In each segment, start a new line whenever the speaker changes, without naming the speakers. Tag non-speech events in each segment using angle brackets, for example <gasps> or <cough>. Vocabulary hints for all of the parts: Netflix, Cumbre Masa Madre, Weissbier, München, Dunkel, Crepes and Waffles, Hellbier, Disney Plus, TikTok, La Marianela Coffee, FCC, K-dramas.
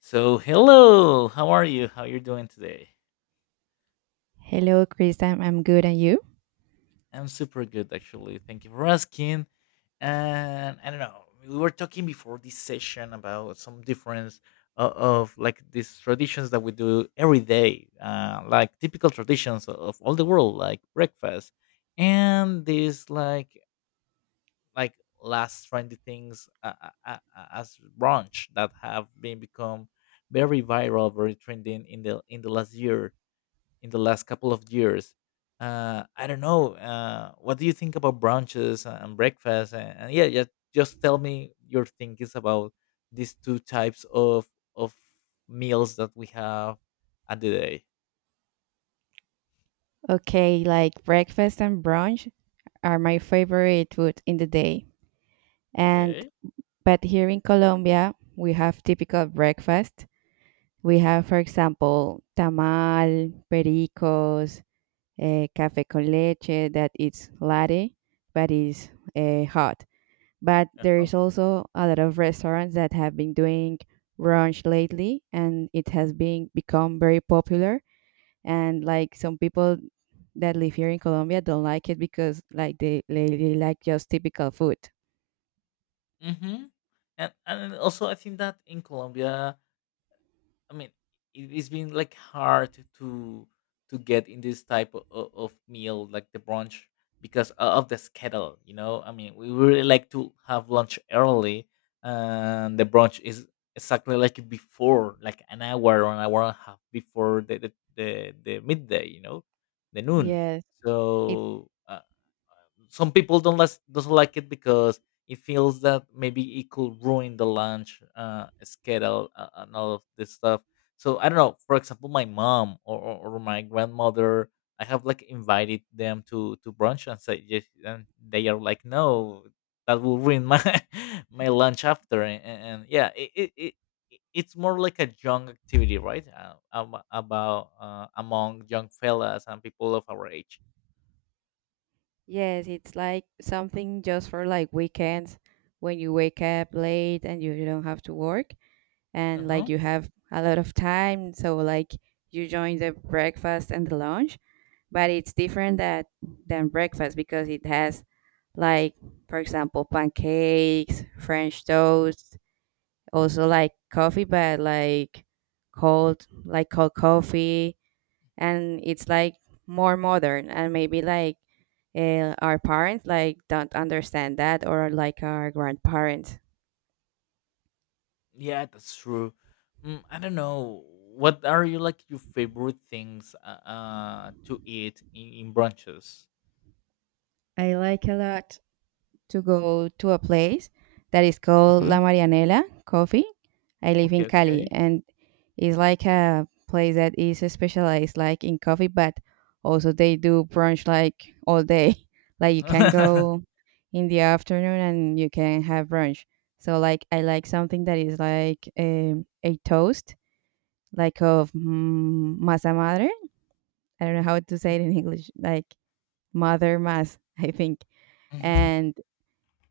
So, hello. How are you? How you're doing today?
Hello, Chris. I'm good. And you?
I'm super good actually. Thank you for asking. And I don't know. We were talking before this session about some difference of like these traditions that we do every day, like typical traditions of all the world, like breakfast, and these like last trendy things as brunch that have been become very viral, very trending in the last year in the last couple of years. I don't know. What do you think about brunches and breakfast? And yeah, just tell me your thinkings about these two types of meals that we have at the day.
Okay, like breakfast and brunch are my favorite food in the day. And
Okay.
but here in Colombia, we have typical breakfast. We have, for example, tamal, pericos, café con leche that is latte, but is hot. But there
Uh-huh.
is also a lot of restaurants that have been doing brunch lately, and it has been become very popular, and like some people that live here in Colombia don't like it because like they like just typical food.
Mm-hmm. And also, I think that in Colombia, I mean, it's been like hard to get in this type of meal, like the brunch, because of the schedule. You know, I mean, we really like to have lunch early, and the brunch is exactly like before, like an hour or an hour and a half before the midday. You know, the noon.
Yes, it
So. Some people don't like doesn't like it because it feels that maybe it could ruin the lunch schedule, and all of this stuff. So I don't know. For example, my mom or my grandmother, I have like invited them to brunch and say, yes, and they are like, no, that will ruin my <laughs> my lunch after. And yeah, it's more like a young activity, right? About among young fellas and people of our age.
yes, it's like something just for like weekends when you wake up late and you don't have to work,
Uh
and like
huh.
you have a lot of time, so like you join the breakfast and the lunch. But it's different that than breakfast because it has, like, for example, pancakes, french toast, also like coffee, but like cold, like cold coffee. And it's like more modern, and maybe like our parents like don't understand that, or like our grandparents.
Yeah, that's true. I don't know. What are you like your favorite things to eat in brunches?
I like a lot to go to a place that is called
Hmm.
La Marianela Coffee. I live
Okay,
in Cali,
okay.
and it's like a place that is specialized like in coffee, but also they do brunch like all day. <laughs> Like you can
<laughs>
go in the afternoon and you can have brunch. So like I like something that is like a toast, like of masa madre. I don't know how to say it in English, like mother mass, <laughs> I think.
Mhm.
And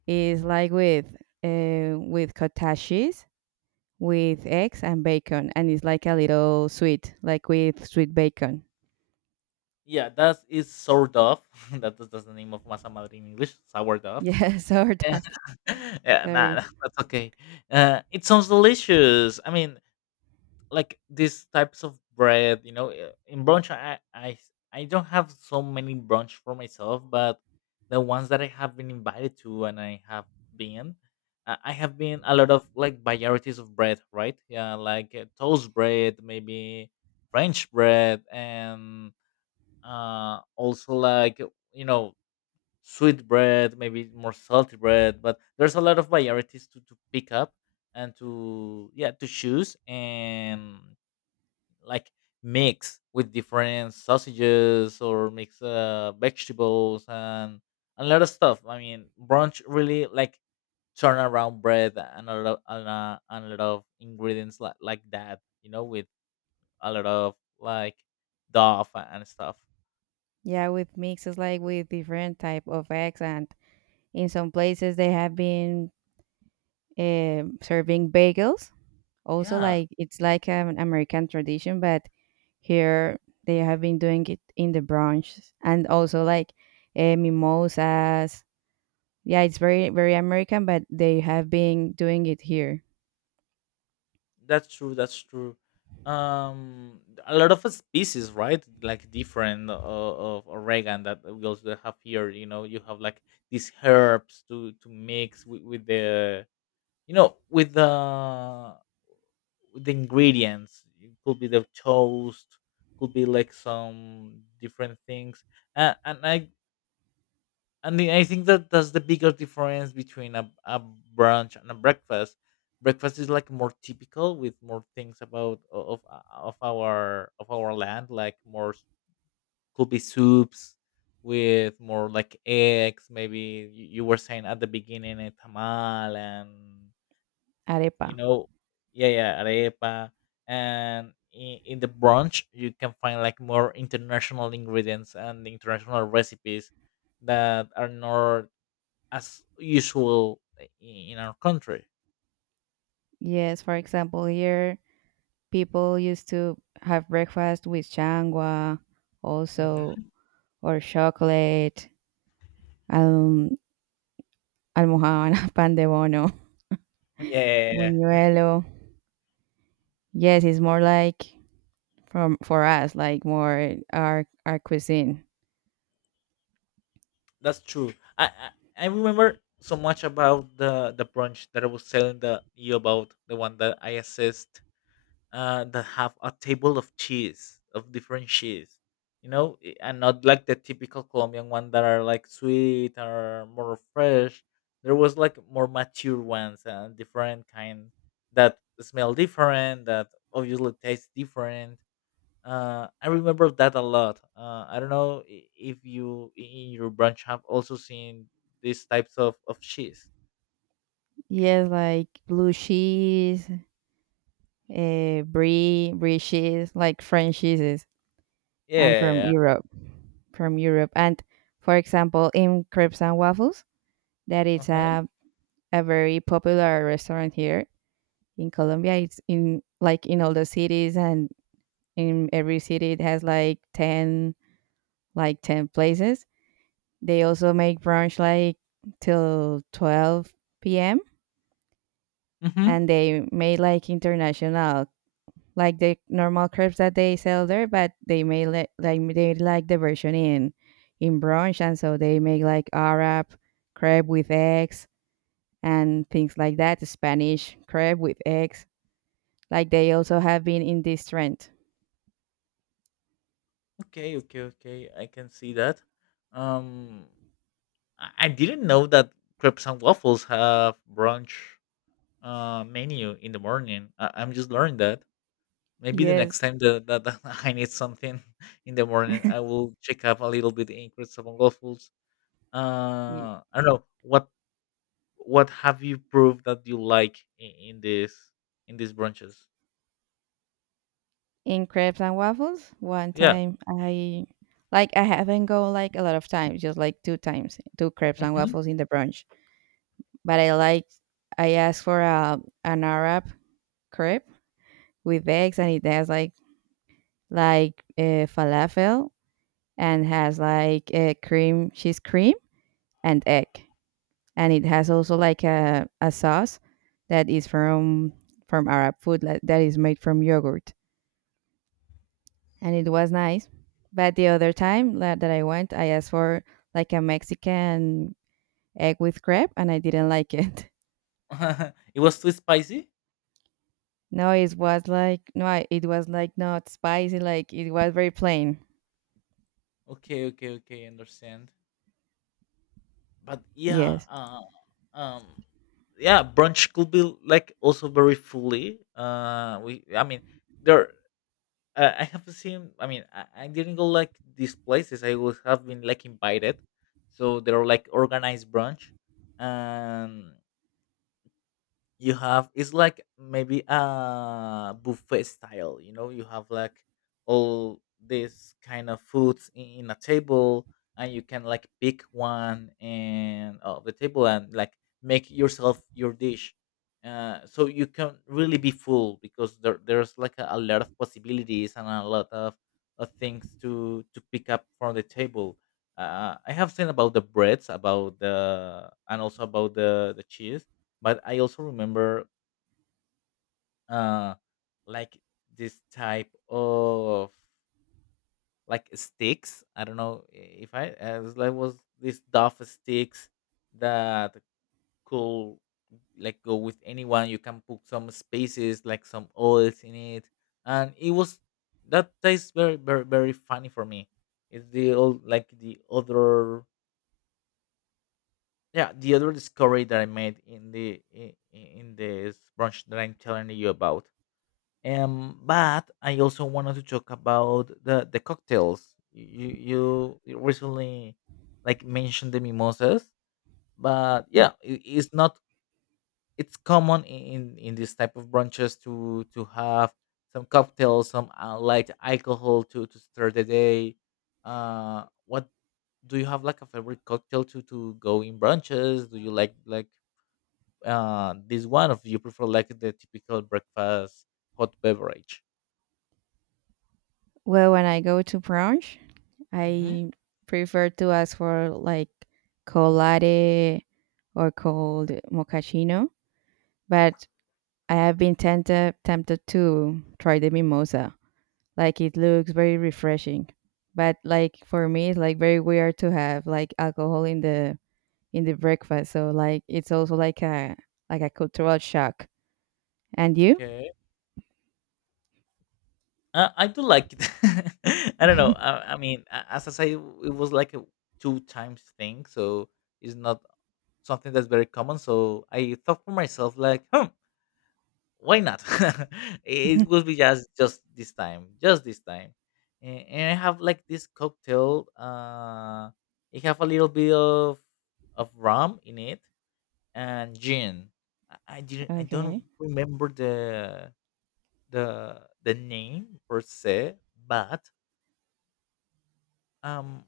it's like with cottage, with eggs and bacon, and it's like a little sweet, like with sweet bacon. <laughs>
Yeah, that is sourdough. <laughs> That's the name of masa madre in English, sourdough.
Yeah, sort of.
<laughs> Yeah, nah,
Sorry.
nah, that's okay. It sounds delicious. I mean, like these types of bread, you know, in brunch, I don't have so many brunch for myself, but the ones that I have been invited to and been I have been a lot of like varieties of bread, right? Yeah, like toast bread, maybe french bread, and also like, you know, sweet bread, maybe more salty bread, but there's a lot of varieties to pick up and to, yeah, to choose and like mix with different sausages or mix vegetables and a lot of stuff. I mean, brunch really like turn around bread and a lot of ingredients like that, you know, with a lot of like dough and stuff.
Yeah, with mixes, like with different type of eggs, and in some places they have been serving bagels. Also,
Yeah,
like it's like an American tradition, but here they have been doing it in the brunch, and also like mimosas. Yeah, it's very very American, but they have been doing it here.
that's true. That's true. Um, a lot of species, right? Like different, of oregano that we also have here. You know, you have like these herbs to mix with the you know with the ingredients. It could be the toast. Could be like some different things. And I and the, I think that that's the bigger difference between a brunch and a breakfast. Breakfast is like more typical with more things about o- of our land, like more could be soups with more like eggs. Maybe you were saying at the beginning a tamal and,
Arepa.
you know, yeah, yeah, arepa. And in the brunch, you can find like more international ingredients and international recipes that are not as usual in our country.
Yes, for example, here people used to have breakfast with changua, also,
Hmm.
or chocolate, um, almohada, <laughs> pan de bono,
Yeah, yeah,
buñuelo. Yes, it's more like from for us, like more our cuisine.
that's true. I, I I remember so much about the brunch that I was telling the you about the one that I assessed. That have a table of cheese of different cheese, you know, and not like the typical Colombian one that are like sweet or more fresh. There was like more mature ones and different kind that smell different, that obviously taste different. I remember that a lot. I don't know if you in your branch have also seen these types of cheese.
Yes, like blue cheese, brie cheese, like French cheeses. And from
Yeah.
Europe, And for example, in Crepes and Waffles, that is
Uh-huh.
a very popular restaurant here in Colombia. It's in like in all the cities, and in every city it has like 10, like 10 places. They also make brunch like till 12 p.m.,
Mm-hmm.
and they made like international, like the normal crepes that they sell there, but they may li- like they like the version in brunch, and so they make like Arab crepe with eggs and things like that, Spanish crepe with eggs. Like they also have been in this trend.
Okay. Okay. Okay. I can see that. Um, I didn't know that crepes and waffles have brunch menu in the morning. I'm just learning that. Maybe the next
Yes,
time that <laughs> I need something <laughs> in the morning, I will check up a little bit in crepes and waffles.
y-
I don't know what have you proved that you like in these branches?
in crepes and waffles. One
Yeah.
time I, like I haven't gone like a lot of times, just like two times, two crepes and
Hmm.
waffles in the brunch. But I like, I asked for a an Arab crepe with eggs, and it has like falafel, and has like a cream, cheese cream and egg, and it has also like a sauce that is from Arab food, like, that is made from yogurt, and it was nice. But the other time that, that I went, I asked for like a Mexican egg with crepe, and I didn't like it. <laughs>
<laughs> It was too spicy.
No, it was like no, I- it was like not spicy. Like it was very plain.
Okay, okay, okay. Understand. But yeah,
Yes.
um, yeah, brunch could be like also very fully. I mean, there. I have seen. I mean, I didn't go like these places. I would have been like invited, so they're like organized brunch. And. You have, it's like maybe a buffet style, you know, you have like all this kind of foods in a table, and you can like pick one and of the table and like make yourself your dish, so you can really be full because there's like a lot of possibilities and of things to pick up from the table. Uh, I have seen about the breads, about the, and also about the cheese, but I also remember, uh like, this type of like sticks. I don't know if I as like was this duff sticks that could like go with anyone. You can put some spaces like some oils in it, and it was that tastes very very very funny for me. It's the old like the other, yeah, the other discovery that I made in this brunch that I'm telling you about. But I also wanted to talk about the cocktails. You recently like mentioned the mimosas, but yeah, it, it's not it's common in this type of brunches to have some cocktails, some light alcohol to start the day. What do you have like a favorite cocktail to go in brunches? Do you like like this one, or do you prefer like the typical breakfast hot beverage?
Well, when I go to brunch, I prefer to ask for like cold latte or cold mochaccino, but I have been tempted to try the mimosa. Like it looks very refreshing, but like for me, it's like very weird to have like alcohol in the breakfast. So like it's also like a cultural shock. And you?
Okay. I do like it. <laughs> I don't know. I mean, as I say, it was like a two times thing, so it's not something that's very common. So I thought for myself, like, why not? <laughs> It would
<laughs>
be just this time, just this time. And I have like this cocktail. It have a little bit of rum in it and gin. I didn't. I don't
Okay.
remember the name per se, but um,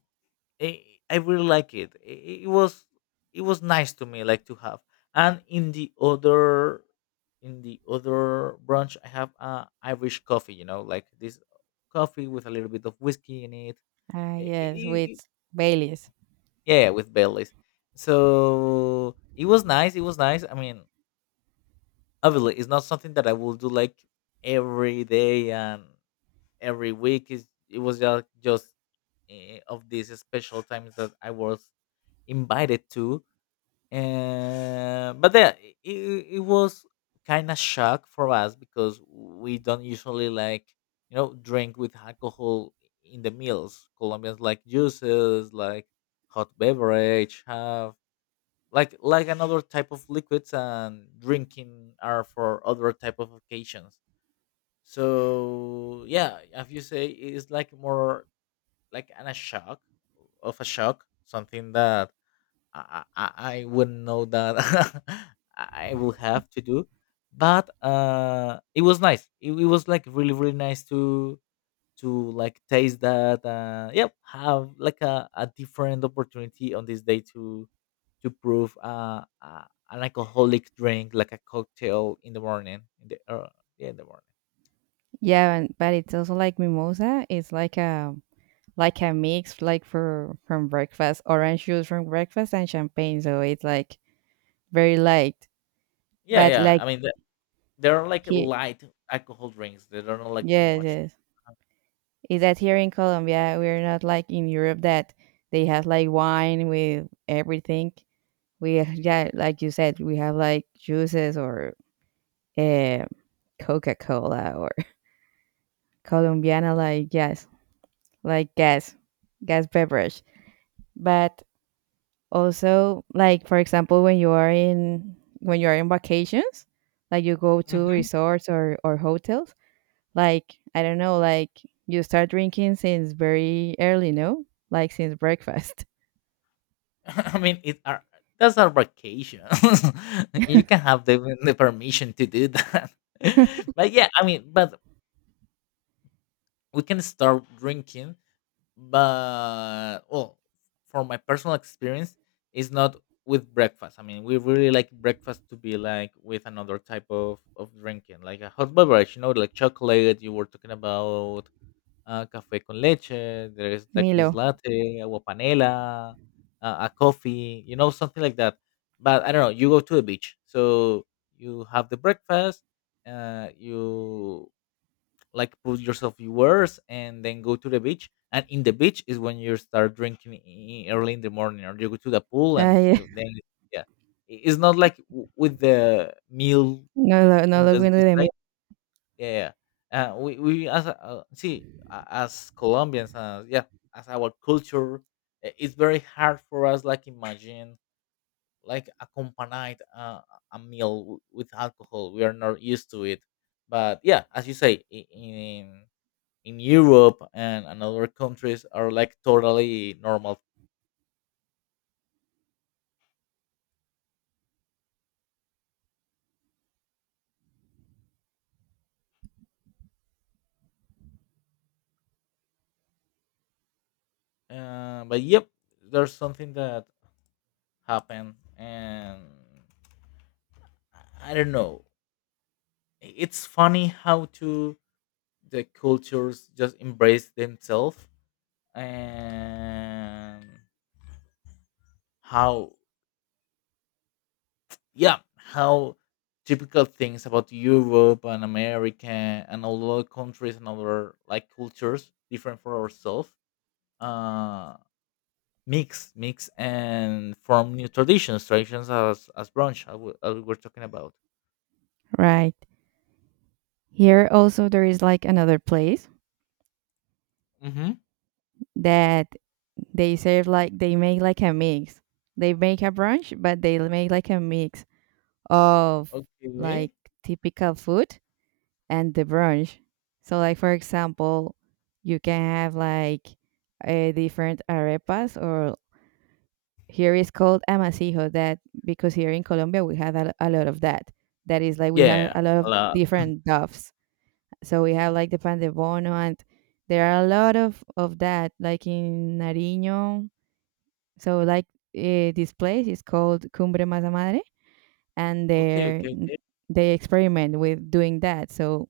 I, I really like it. It was nice to me, like to have. And in the other branch, I have Irish coffee. You know, like this coffee with a little bit of whiskey in it.
Ah
I-
yes,
I- I-
with Baileys.
yeah, yeah, with Baileys. So it was nice. It was nice. I mean, obviously, it's not something that I will do like every day and every week, is it was just of these special times that I was invited to. But then it was kind of shock for us because we don't usually like, drink with alcohol in the meals. Colombians like juices, like hot beverage, have like another type of liquids, and drinking are for other type of occasions. So yeah, as you say, it's like more like a shock, something that I wouldn't know that <laughs> I will have to do. But it was nice. It was like really really nice to like taste that. Yep, have like a different opportunity on this day to prove an alcoholic drink like a cocktail in the morning. In the Yeah, in the morning.
Yeah, and, but it's also like mimosa. It's like a mix, like for from breakfast, orange juice from breakfast and champagne. So it's like very light.
Yeah,
But
yeah.
like
I mean, there are like
he
light alcohol drinks that are not like too
yes,
much.
yes. Is that here in Colombia we're not like in Europe, that they have like wine with everything. We, yeah, like you said, we have like juices or uh, Coca Cola, or <laughs> Colombiana, like yes, like gas, gas beverage. But also, like for example, when you are in vacations, like you go to
Hmm.
resorts or hotels, like I don't know, like you start drinking since very early, no? Like since breakfast.
<laughs> I mean, it are that's our vacation. <laughs> You can have the permission to do that. <laughs> But yeah, I mean, but we can start drinking. But well, for my personal experience, it's not with breakfast. I mean, we really like breakfast to be like with another type of drinking, like a hot beverage. You know, like chocolate you were talking about, café con leche. There is like
<laughs>
this
Milo.
latte, agua panela, a coffee, you know, something like that. But I don't know. You go to the beach, so you have the breakfast. You like put yours and then go to the beach. And in the beach is when you start drinking early in the morning, or you go to the pool and
I
then yeah, it's not like with the meal
<laughs> no
I-
lo- no
in
lo
the
bueno de mí.
yeah, yeah. We as a- see a- as Colombians, yeah, as our culture, it's very hard for us. Like imagine like accompanied a meal with alcohol. We are not used to it. But yeah, as you say, in Europe and, other countries are like totally normal. But yep, there's something that happened, and I don't know. It's funny how to the cultures just embrace themselves, and how, yeah, how typical things about Europe and America and all other countries and other like cultures different for ourselves, uh mix and form new traditions, as brunch, as we, were talking about.
Right. Here also there is like another place
Mm-hmm.
that they serve, like they make like a mix. They make a brunch, but they make like a mix of like
Okay.
typical food and the brunch. So, like for example, you can have like a different arepas, or here is called amasijo. That because here in Colombia we have a lot of that. That is like we have
Yeah,
a lot
a
of
lot.
different doves. So we have like the pan de bono, and there are a lot of that, like in Nariño. So like this place is called Cumbre Masa Madre, and
Okay,
they
okay, okay.
they experiment with doing that. So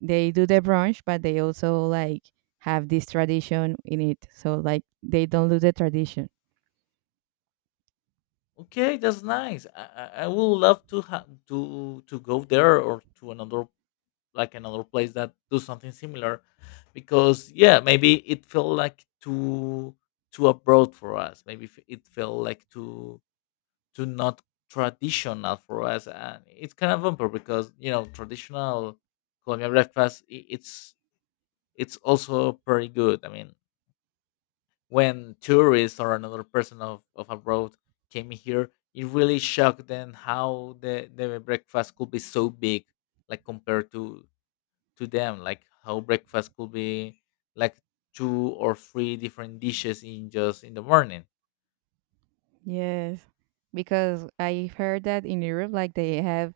they do the brunch, but they also like have this tradition in it. So like they don't lose the tradition.
Okay, that's nice. I would love to to go there or to another like another place that do something similar, because yeah, maybe it felt like too too abroad for us. Maybe it felt like too too not traditional for us, and it's kind of bumper because you know traditional Colombian breakfast it's also pretty good. I mean, when tourists or another person of abroad came here, it really shocked them how the breakfast could be so big, like compared to them, like how breakfast could be like two or three different dishes in just in the morning.
Yes. Because I heard that in Europe like they have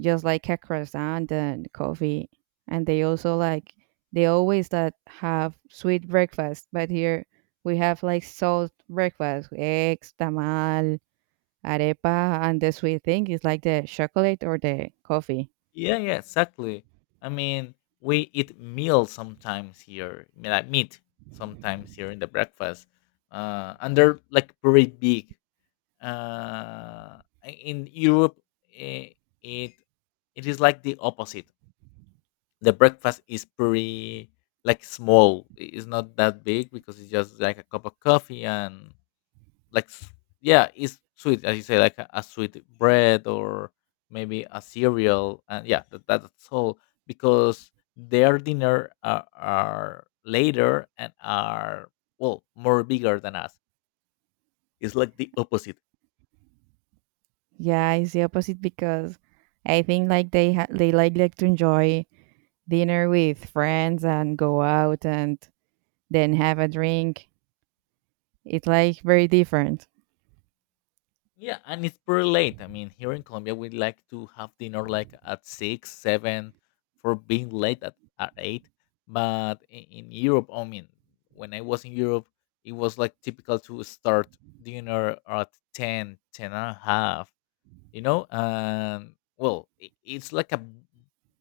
just like a croissant and coffee. And they also like they always that have sweet breakfast, but here we have like salt breakfast, eggs, tamal, arepa, and the sweet thing is like the chocolate or the coffee.
Yeah, yeah, exactly. I mean, we eat meal sometimes here, like meat sometimes here in the breakfast, and they're like pretty big. Uh, in Europe, eh, it it is like the opposite. The breakfast is pretty like small. It's not that big because it's just like a cup of coffee and like s- yeah, it's sweet as you say, like a sweet bread or maybe a cereal. And yeah, that, that's all because their dinner are later and are well more bigger than us. It's like the opposite.
Yeah, it's the opposite because I think like they ha- they like to enjoy dinner with friends and go out and then have a drink. It's like very different.
Yeah, and it's pretty late. I mean, here in Colombia, we like to have dinner like at six, seven, for being late at eight. But in Europe, I mean, when I was in Europe, it was like typical to start dinner at 10, 10 and a half, you know. Well, it's like a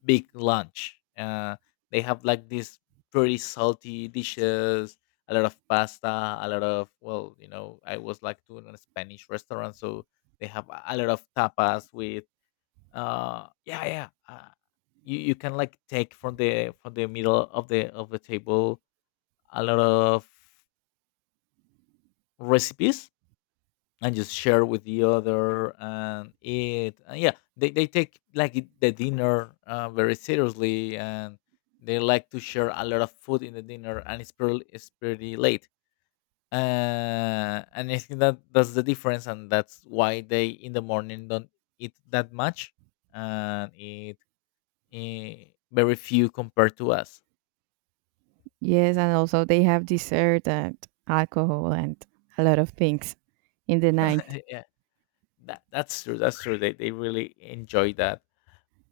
big lunch. They have like these pretty salty dishes, a lot of pasta, a lot of, well, you know, I was like to a Spanish restaurant, so they have a lot of tapas with, uh, yeah, yeah, you can like take from the middle of the table a lot of recipes and just share with the other and eat. And yeah, they take like the dinner, very seriously, and they like to share a lot of food in the dinner, and it's pretty late. And I think that that's the difference, and that's why they in the morning don't eat that much and eat, eh, very few compared to us.
Yes, and also they have dessert and alcohol and a lot of things in the night.
<laughs> yeah, that, that's true. That's true. They really enjoy that,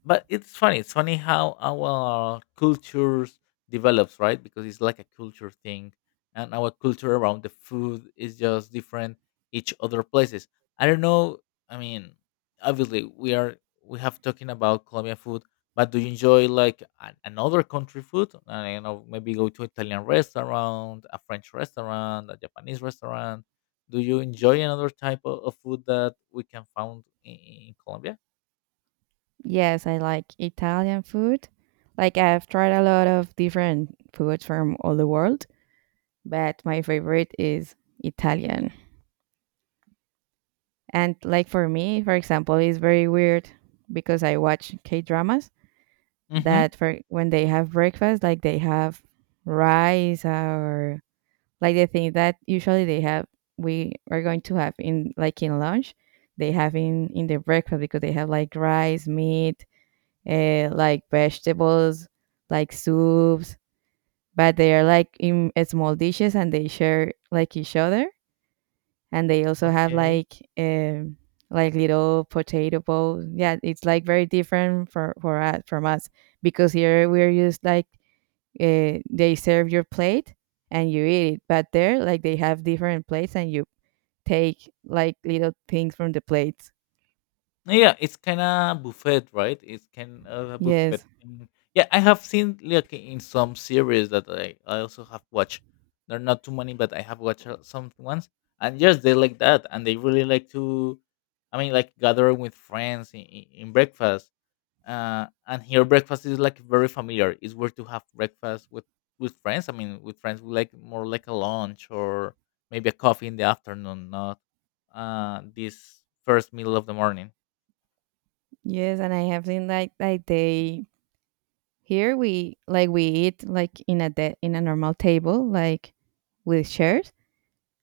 but it's funny, it's funny how our cultures develops, right, because it's like a culture thing, and our culture around the food is just different each other places. I don't know. I mean, obviously we are, we have talking about Colombian food, but do you enjoy like an, another country food? I, you know, maybe go to Italian restaurant, a French restaurant, a Japanese restaurant. Do you enjoy another type of food that we can found in Colombia?
Yes, I like Italian food. Like I've tried a lot of different foods from all the world, but my favorite is Italian. And like for me, for example, it's very weird because I watch K-dramas,
Mm-hmm.
that for when they have breakfast, like they have rice, or like the thing that usually they have, we are going to have in like in lunch, they have in their breakfast, because they have like rice, meat, like vegetables, like soups, but they are like in small dishes and they share like each other, and they also have
Okay.
like little potato bowls. Yeah, it's like very different for us, from us, because here we're used like they serve your plate and you eat it. But there, like they have different plates and you take like little things from the plates.
No. Yeah, it's kind of buffet, right? It's kind of a
Yes,
buffet thing. Yeah, I have seen like in some series that I also have watched. There are not too many, but I have watched, some ones. And yes, they like that, and they really like to. I mean, like gathering with friends in breakfast. And here breakfast is like very familiar. It's where to have breakfast with friends. I mean, with friends, we like more like a lunch or maybe a coffee in the afternoon, not, this first meal of the morning.
yes, and I have seen like they, here we like we eat like in a de- in a normal table like with chairs,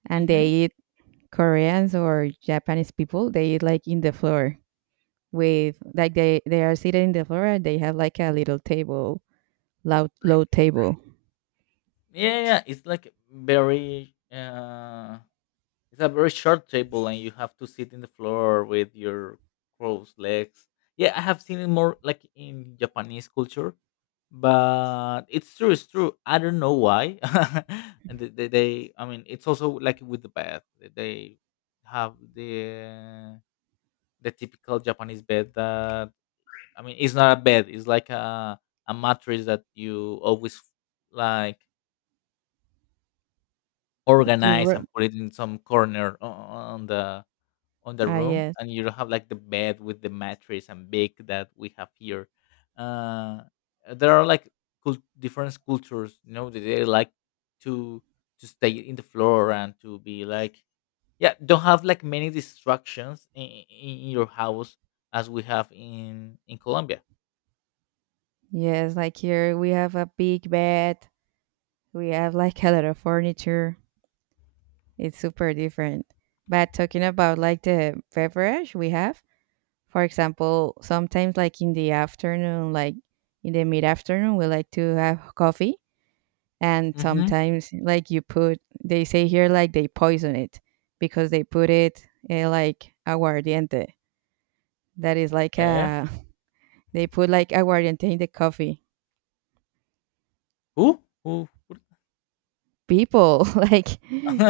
and they
Mm-hmm.
eat, Koreans or Japanese people. They eat like in the floor, with like they are seated in the floor, and they have like a little table, low low table.
Yeah, yeah, yeah. It's like very. It's a very short table, and you have to sit in the floor with your crossed legs. Yeah, I have seen it more like in Japanese culture, but it's true. It's true. I don't know why. <laughs> and I mean, it's also like with the bed. They have the typical Japanese bed that, I mean, it's not a bed. It's like a mattress that you always like
Do you
organize
re-
and put it in some corner o on the
ah
room,
yes.
and you don't have, like, the bed with the mattress and big that we have here. Uh, there are, like, cul different cultures, you know, that they like to to stay in the floor and to be, like, yeah, don't have, like, many distractions in your house as we have in Colombia.
Yes, like here we have a big bed. We have like a lot of furniture. It's super different. But talking about like the beverage we have, for example, sometimes like in the afternoon, like in the mid afternoon, we like to have coffee. And
Mhm.
sometimes like you put, they say here like they poison it, because they put it like aguardiente. That is like
Yeah, yeah.
a, <laughs> they put like aguardiente in the coffee
Who? Who?
people. <laughs> Like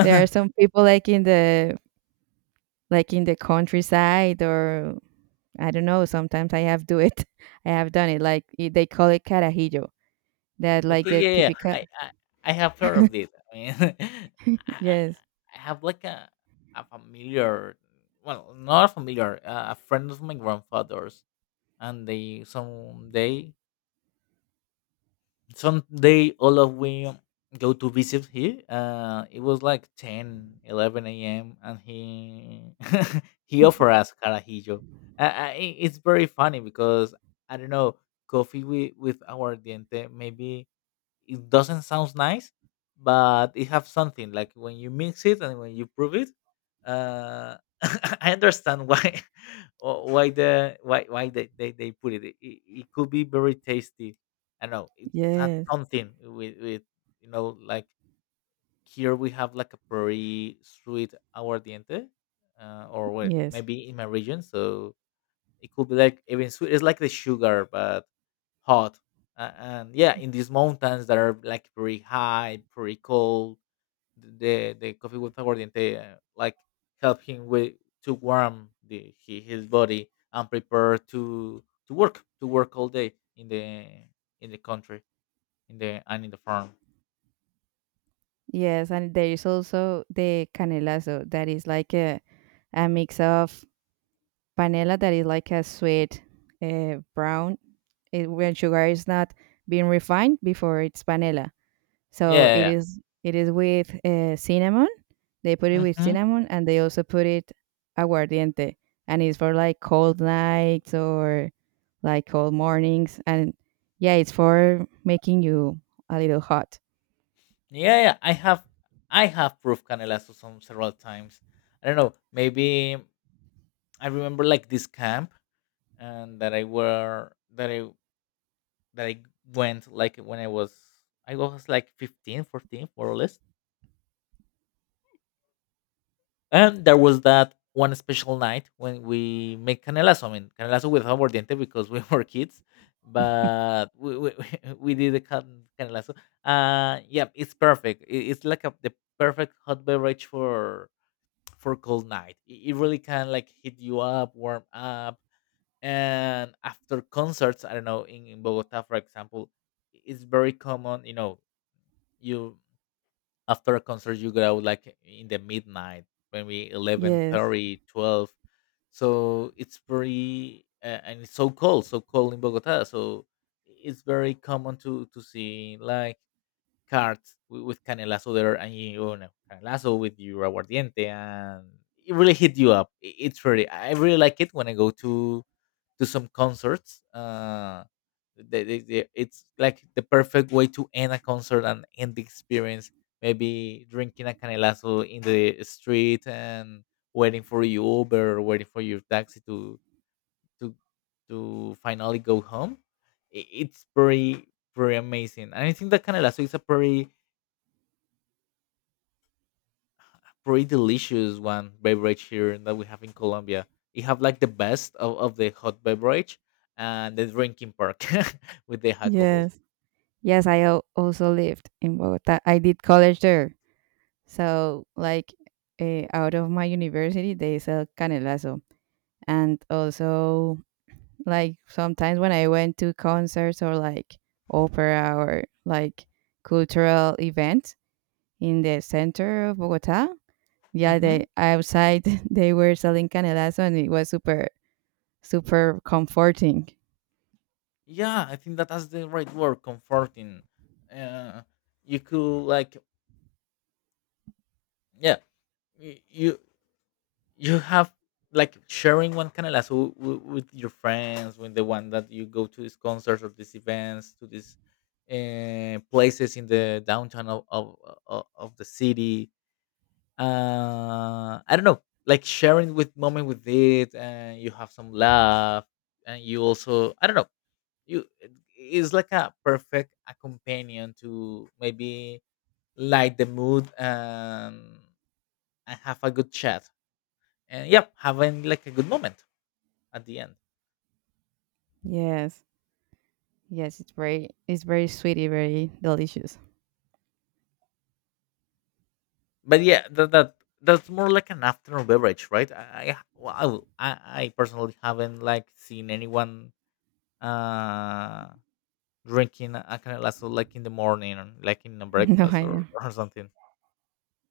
there are some people like in the countryside, or I don't know, sometimes I have do it. <laughs> I have done it. Like I- they call it carajillo. That like
Okay,
the
yeah, yeah.
typical.
I have heard of this. I mean, <laughs> I,
<laughs> Yes,
I have like a familiar, well, not familiar, a friend of my grandfather's, and they someday, someday all of we go to visit here. It was like 10, 11 a.m. and he <laughs> he offered us carajillo. It's very funny because I don't know, coffee with our diente, maybe it doesn't sound nice, but it have something like when you mix it and when you prove it. Uh, <laughs> I understand why <laughs> wh- why the why they, they put it. It. It could be very tasty. I know it's had
yes,
something with, you know, like here we have like a very sweet aguardiente, or well,
yes.
maybe in my region. So it could be like even sweet. It's like the sugar, but hot. And yeah, in these mountains that are like pretty high, pretty cold, the coffee with aguardiente, like help him with to warm his body and prepare to work, all day in the country, in the farm.
Yes, and there is also the canelazo, that is like a mix of panela, that is like a sweet brown, it, when sugar is not being refined, before it's panela. So it
Yeah,
is, it is with cinnamon. They put it
yeah,
with
hmm,
cinnamon, and they also put it aguardiente, and it's for like cold nights or like cold mornings. And yeah, it's for making you a little hot.
yeah, yeah. I have proved canelazo some several times. I don't know. Maybe I remember like this camp and that I were that I went like when I was, I was like 15 14 more or less. And there was that one special night when we made canelazo. I mean canelazo with aguardiente because we <laughs> were kids,
<laughs>
but <laughs> we did the canelazo. Yeah, it's perfect. It's like a, the perfect hot beverage for cold night. It really can like hit you up, warm up, and after concerts, I don't know, in Bogota, for example, it's very common, you know, you, after a concert you go out like in the midnight, maybe 11
Yes.
thirty, 12, so it's very, and it's so cold, so cold in Bogota, so it's very common to see like cards with canelazo there, and you know, canelazo with your aguardiente, and it really hit you up. It's really, I really like it when I go to some concerts. They, it's like the perfect way to end a concert and end the experience. Maybe drinking a canelazo in the street and waiting for your Uber or waiting for your taxi to to finally go home. It's pretty pretty amazing, and I think that canelazo is a pretty pretty delicious one beverage here that we have in Colombia. You have like the best of the hot beverage and the drinking part <laughs> with the alcohol.
Yes. Yes, I al- also lived in Bogota. I did college there. So, like, out of my university, they sell canelazo. And also, like, sometimes when I went to concerts, or like opera, or like cultural events in the center of Bogota, yeah,
Mm-hmm.
they outside <laughs> they were selling canelazo, and it was super super comforting.
Yeah, I think that that's the right word, comforting. Uh, you could like, yeah, y- you you have like sharing one canela so with your friends, with the one that you go to these concerts or these events, to these, places in the downtown of, of the city. I don't know, like sharing with moment with it, and you have some laugh, and you also, I don't know, you it is like a perfect a companion to maybe light the mood and have a good chat, and yeah, having like a good moment at the end.
Yes, yes, it's very sweety, very delicious. <laughs>
But yeah, that, that that's more like an afternoon beverage, right? Well, I personally haven't like seen anyone, uh, drinking a canelazo like in the morning or like in a
No,
breakfast
I know.
or something.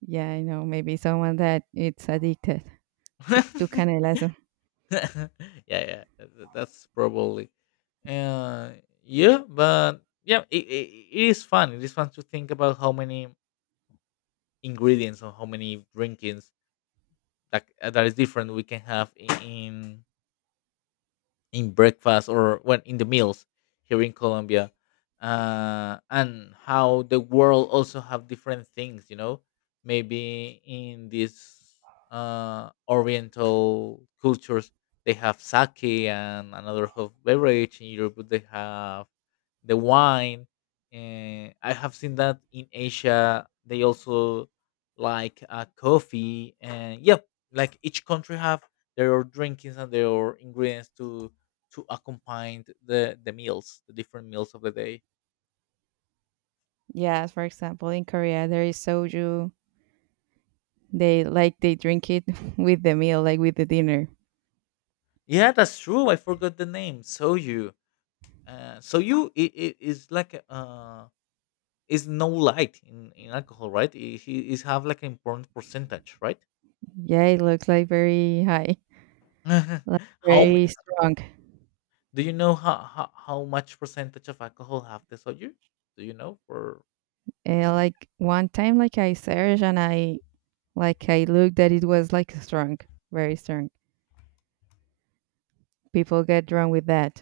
Yeah, I know. Maybe someone that it's addicted to
<laughs>
canelazo.
<laughs> yeah, yeah, that's probably, uh, yeah, but yeah, it is fun. It is fun to think about how many ingredients or how many drinkings that that is different we can have in breakfast or when in the meals here in Colombia, and how the world also have different things. You know, maybe in these Oriental cultures they have sake and another hot beverage. In Europe they have the wine. I have seen that in Asia they also like coffee and yep, like each country have their drinkings and their ingredients to accompany the meals, the different meals of the day.
Yes, for example, in Korea there is soju. They like they drink it <laughs> with the meal, like with the dinner.
Yeah, that's true. I forgot the name. Soju. Soju it is like a, is no light in alcohol, right? It is have like an important percentage, right?
Yeah, it looks like very high,
<laughs>
like
how m-
very strong.
do you know how much percentage of alcohol have the soju? Do you know
And like one time, like I searched and I, like I looked that it was like strong, very strong. People get drunk with that.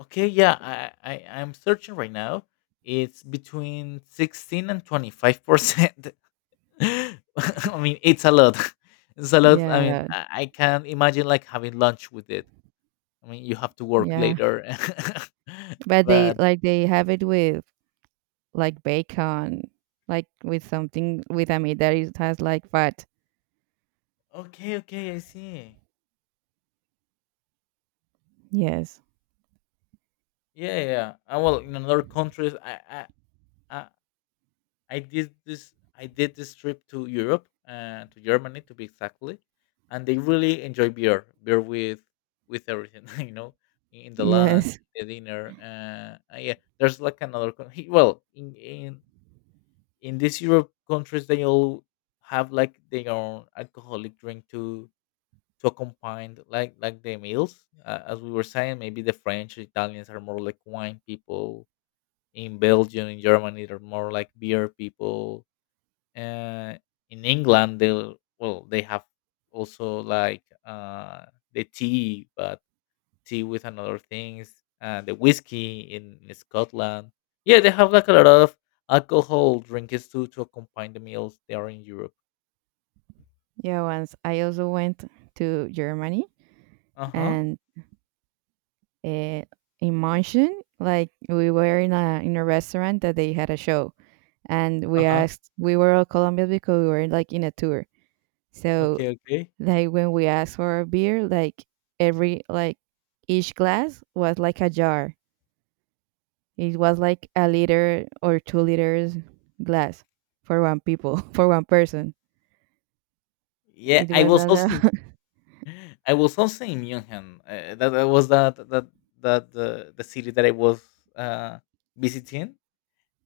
Okay, yeah, I'm searching right now. It's between 16 and 25%. <laughs> I mean, it's a lot. <laughs> It's a lot. I
Yeah,
mean,
that,
I can't imagine like having lunch with it. I mean, you have to work
yeah.
later. <laughs>
But they
but
like they have it with like bacon, like with something with a meat that is, has like fat.
okay, okay, I see.
Yes,
Yeah, yeah. Well, in another countries, I, I did this. I did this trip to Europe, to Germany to be exactly, and they really enjoy beer with everything. <laughs> You know, in the lunch,
yes. <laughs>
the dinner. Yeah, there's like another. Well, in these Europe countries they all have like their own alcoholic drink to accompany like the meals. As we were saying, maybe the French, Italians are more like wine people. In Belgium, in Germany, they're more like beer people. Uh, in England, they will well they have also like the tea, but tea with another things, the whiskey in Scotland. Yeah, they have like a lot of alcohol drinks too to accompany the meals they are in Europe.
Yeah, once I also went to Germany,
Uh huh.
and in München, like we were in a restaurant that they had a show, and we
Uh huh.
asked, we were all Colombians because we were like in a tour, so
Okay. Okay.
like when we asked for a beer, like every like each glass was like a jar. It was like a liter or 2 liters glass for one people <laughs> for one person.
Yeah,
It
I
was
was
a
also in,
lot.
<gasps> <laughs> I was also in München. That, that was that that that the city that I was uh, visiting.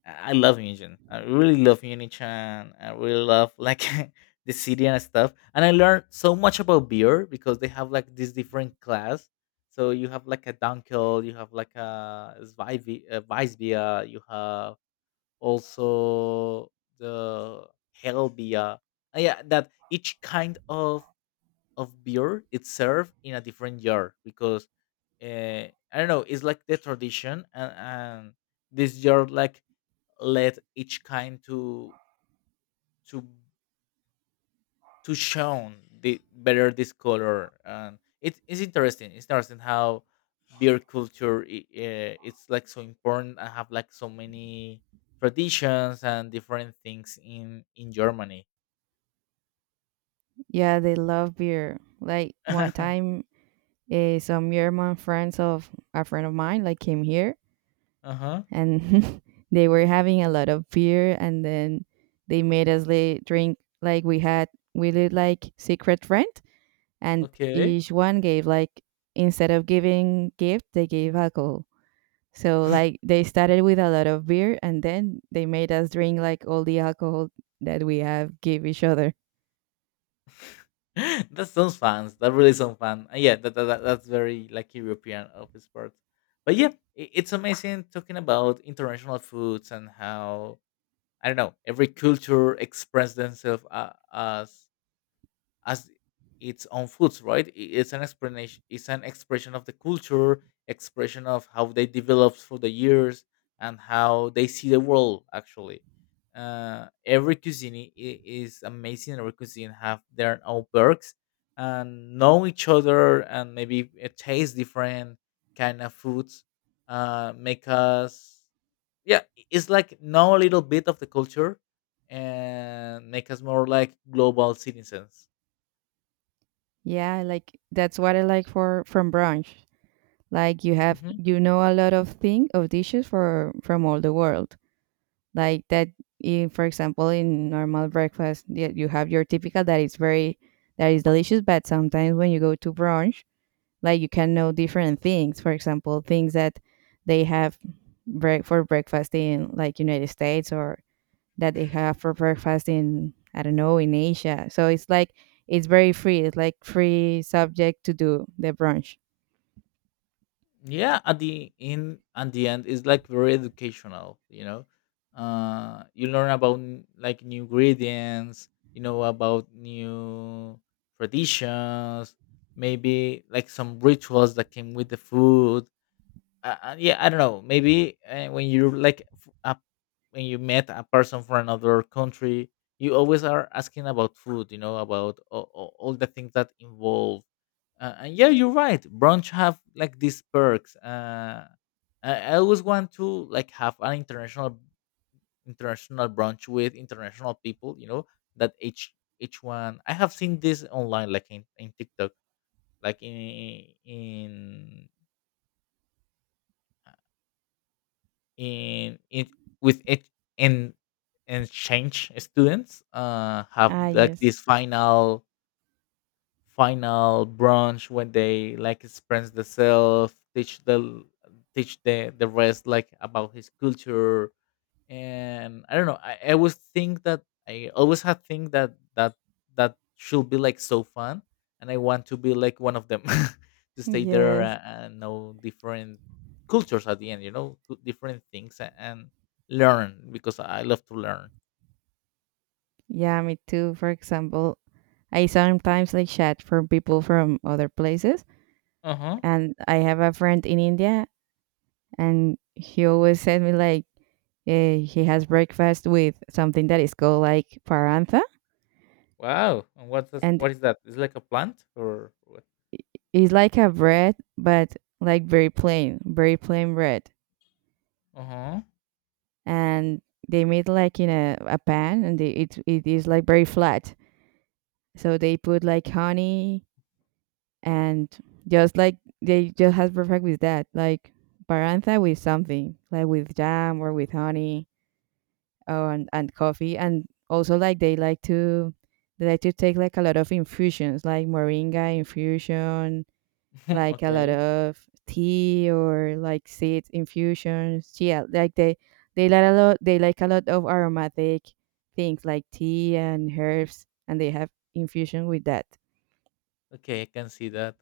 I love Yunjin. I really love Unichan. I really love like <laughs> the city and stuff. And I learned so much about beer because they have like this different class. So you have like a Dunkel, you have like a Weissbier, you have also the Hellbier. Yeah, that each kind of beer it's served in a different jar because I don't know. It's like the tradition and this jar like let each kind to to shown the better this color. And it's interesting how beer culture it's like so important. I have like so many traditions and different things in Germany.
<laughs> Yeah, they love beer. Like one
<laughs>
time, some German friends of a friend of mine like came here,
Uh-huh.
and <laughs> they were having a lot of beer, and then they made us like, drink, like we had, we did like secret friend, and
Okay.
each one gave like, instead of giving gift they gave alcohol. So
<laughs>
like they started with a lot of beer, and then they made us drink like all the alcohol that we have give each other.
That sounds fun. That really sounds fun. Yeah, that's very like European of its part. But yeah, it's amazing talking about international foods and how I don't know, every culture express themselves as its own foods, right? It's an explanation. It's an expression of the culture, expression of how they developed for the years and how they see the world. Actually, every cuisine is amazing. Every cuisine have their own perks and know each other and maybe taste different kind of foods. Make us yeah, it's like know a little bit of the culture and make us more like global citizens.
Yeah, like that's what I like for from brunch. Like you have,
Hmm.
you know, a lot of thing of dishes for from all the world, like that. In, for example, in normal breakfast, yeah, you have your typical that is very, that is delicious, but sometimes when you go to brunch, like you can know different things. For example, things that they have break for breakfast in like United States, or that they have for breakfast in, I don't know, in Asia. So it's like, it's very free, it's like free subject to do the brunch.
Yeah, at the in at the end it's like very educational, you know. Uh, you learn about like new ingredients, you know, about new traditions, maybe like some rituals that came with the food. Yeah, I don't know. Maybe when you like a, when you met a person from another country, you always are asking about food. You know about all, all the things that involve. And yeah, you're right. Brunch have like these perks. I always want to like have an international brunch with international people. You know that each one. I have seen this online, like in TikTok, like in it and and change students have
Ah
like
yes.
this final final branch when they like express themselves, teach the teach the rest like about his culture. And I don't know. I always think that I always had think that that should be like so fun, and I want to be like one of them. <laughs> To
<laughs>
stay there
Yes.
and know different cultures at the end. You know, different things and learn because I love to learn.
Yeah, me too. For example, I sometimes like chat from people from other places,
Uh huh.
and I have a friend in India, and he always sent me like he has breakfast with something that is called like parantha,
Wow. And what is
and
that? Is it like a plant or what?
it's like a bread, but like very plain bread,
Uh huh.
and they made like in a pan, and they, it is like very flat. So they put like honey, and just like they just has perfect with that, like parantha with something, like with jam or with honey. Oh, and coffee, and also like they like to take like a lot of infusions, like moringa infusion,
<laughs>
like a lot
Okay.
of tea, or like seeds infusions. Yeah, like they like a lot, they like a lot of aromatic things, like tea and herbs, and they have infusion with that.
Okay, I can see that.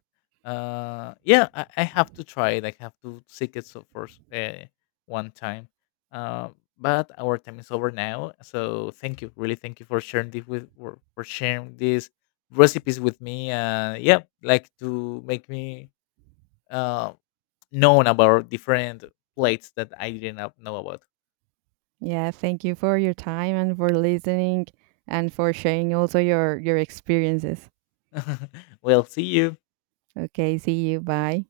Yeah, I have to try it. I have to seek it so first one time. Uh, but our time is over now. So thank you, really, thank you for sharing this with for sharing these recipes with me. Yeah, like to make me uh known about different plates that I didn't know about.
Yeah, thank you for your time, and for listening, and for sharing also your experiences.
<laughs> Well, see you.
Okay, see you, bye.